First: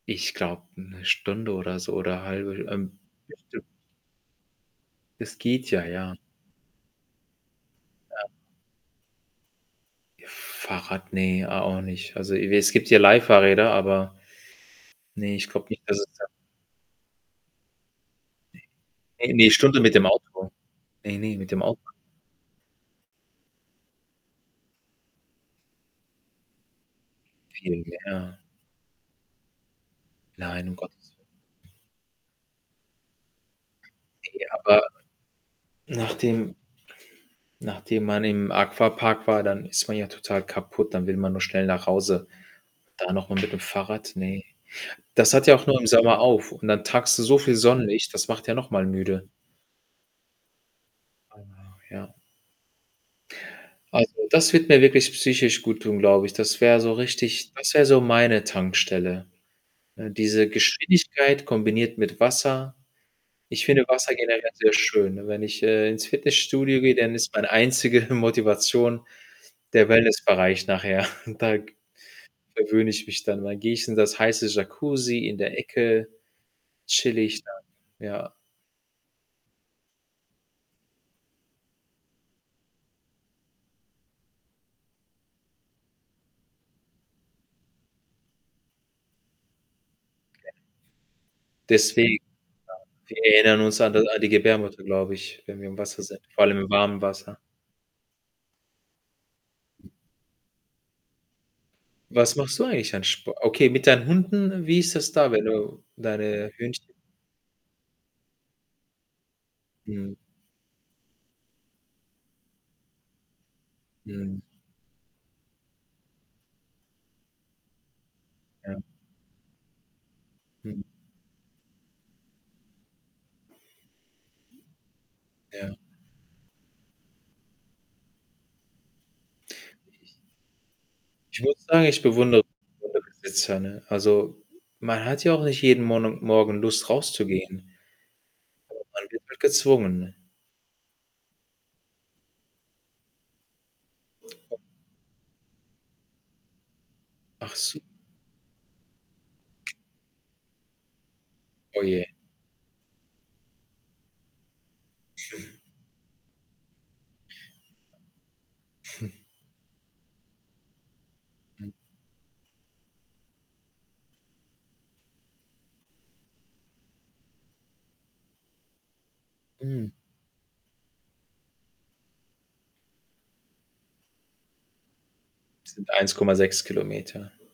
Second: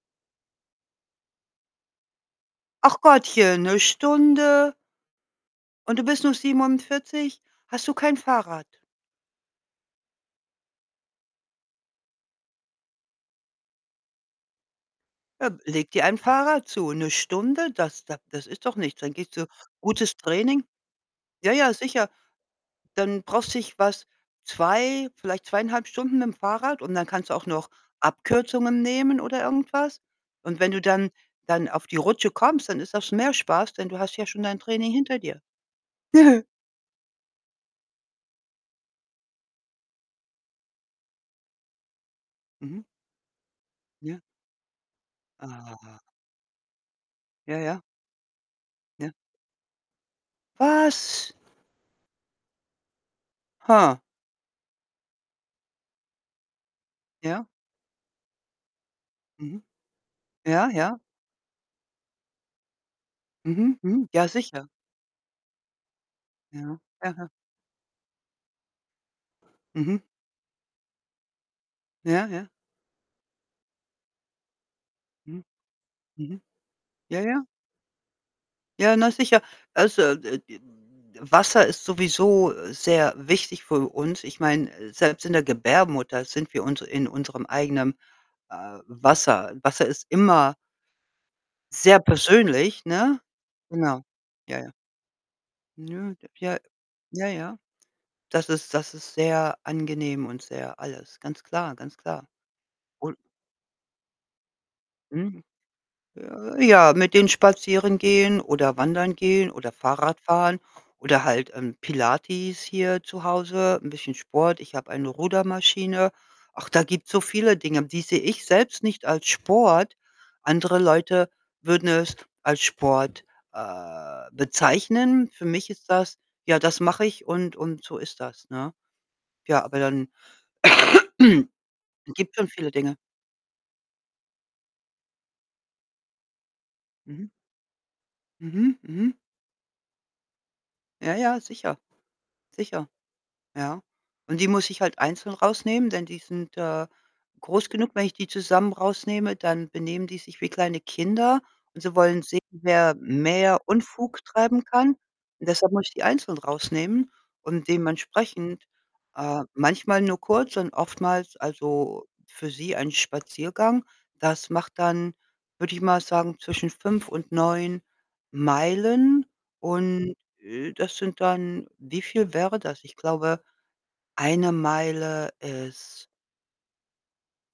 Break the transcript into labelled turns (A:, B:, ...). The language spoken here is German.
A: Ich glaube, ne Stunde oder so oder halbe. Ähm,
B: Ach
A: das
B: Gottchen,
A: stimmt.
B: ne Stunde?
A: Es geht ja,
B: Und du
A: ja.
B: bist nur 47? Hast du kein
A: Ja.
B: Fahrrad?
A: F Fahrrad, ne, a auch nicht. Also, e es gibt hier Leihfahrräder, aber ne,
B: Ja,
A: ich glaube nicht,
B: leg
A: dass
B: dir
A: es
B: ein
A: da
B: Fahrrad zu. 'Ne Stunde? Das da das
A: Ne.
B: ist doch nichts. Dann
A: Ne,
B: gehst du
A: ne, Stunde mit dem
B: Gutes
A: Auto.
B: Training
A: Ne, ne, mit
B: Ja,
A: dem.
B: ja,
A: [unintelligible]
B: sicher. Dann brauchst dich was 2, vielleicht 2,5 Stunden mitm Fahrrad und dann kannst du auch noch
A: Viel mehr.
B: Abkürzungen nehmen oder irgendwas. Und
A: Nein,
B: wenn
A: um
B: du dann
A: Gottes
B: dann
A: willen.
B: auf die Rutsche kommst, dann ist das mehr Spaß, denn du hast ja schon
A: Ne,
B: dein
A: aber
B: Training hinter dir.
A: nachdem nachdem man im Aquapark war, dann ist man ja total kaputt, dann will man nur schnell nach Hause.
B: Mhm.
A: Da noch mal mit dem Fahrrad,
B: Ja.
A: ne. Das hat ja auch nur im
B: Ah.
A: Sommer auf und dann tankst du so viel
B: Ja, ja.
A: Sonnenlicht, das macht ja noch mal
B: Ja.
A: müde.
B: Was?
A: Aber ja. Also, das wird mir wirklich psychisch guttun, glaube ich. Das wäre so
B: Ja?
A: richtig das wäre so meine Tankstelle,
B: Mhm.
A: ne, diese
B: Ja, ja.
A: Geschwindigkeit kombiniert mit Wasser. Ich
B: Mhm.
A: finde
B: Mhm.
A: Wasser
B: Ja,
A: generell
B: sicher.
A: sehr schön, ne? Wenn ich, äh, ins
B: Ja.
A: Fitnessstudio gehe, dann
B: Aha.
A: ist meine einzige Motivation der
B: Mhm.
A: Wellnessbereich nachher. Da
B: Ja, ja.
A: verwöhne ich mich dann. Dann gehe ich in das heiße Jacuzzi in
B: Mhm.
A: der Ecke,
B: Mhm. Ja,
A: chille ich
B: ja.
A: dann, ja.
B: Ja, na sicher. Also, äh äh, W Wasser ist sowieso sehr wichtig für uns. Ich meine, äh, selbst in der Gebärmutter sind wir uns in unserem eigenem, äh, Wasser. Wasser ist immer sehr
A: Deswegen.
B: persönlich,
A: [unintelligible] Wir
B: ne?
A: erinnern uns an d
B: Genau.
A: an die
B: Ja, ja.
A: Gebärmutter, glaube ich, wenn wir im Wasser
B: Nö.
A: sind,
B: D
A: vor
B: Ja.
A: allem im warmen
B: Ja,
A: Wasser.
B: ja. Das ist das ist sehr angenehm und sehr alles, ganz klar, ganz klar.
A: Was machst du eigentlich an
B: Un
A: Sp okay, mit deinen Hunden, wie ist das da,
B: Mhm.
A: wenn du deine
B: J
A: Hündch
B: Ja, mit den spazieren gehen oder wandern gehen oder
A: Mhm.
B: Fahrrad fahren oder halt, ähm, Pilates hier zu Hause, 'n bisschen
A: Mhm.
B: Sport. Ich habe eine Rudermaschine. Ach, da gibt's so viele Dinge, die sehe ich
A: Ja.
B: selbst nicht als Sport. Andere
A: Mhm.
B: Leute würden es als Sport, äh, bezeichnen. Für mich
A: Ja.
B: ist das: „Ja, das mache ich und und so ist das“, ne? Ja, aber dann
A: [unintelligible] Ich muss sagen, ich
B: gibt
A: bewundere
B: schon viele Dinge.
A: Hundebesitzer, ne? Also, man hat ja auch nicht jeden Mona Morgen Lust
B: Mhm.
A: rauszugehen.
B: Mhm,
A: [unintelligible] Man
B: mhm.
A: wird halt gezwungen.
B: Ja, ja, sicher. Sicher. Ja. Und die muss ich halt einzeln rausnehmen, denn die sind, äh,
A: Ach
B: groß
A: so.
B: genug. Wenn ich die zusammen rausnehme, dann benehmen die sich wie kleine Kinder und sie
A: Ohje.
B: wollen sehen, wer mehr Unfug treiben kann. Deshalb muss ich die einzelnd rausnehmen und dementsprechend, äh, manchmal nur kurz und oftmals
A: Hm.
B: also, für sie ein Spaziergang. Das macht dann, würde ich mal sagen, zwischen 5 und 9 Meilen.
A: Mm.
B: Und, äh, das sind dann wie viel wäre das? Ich glaube, 1 Meile
A: Sind
B: ist
A: 1,6 Kilometer.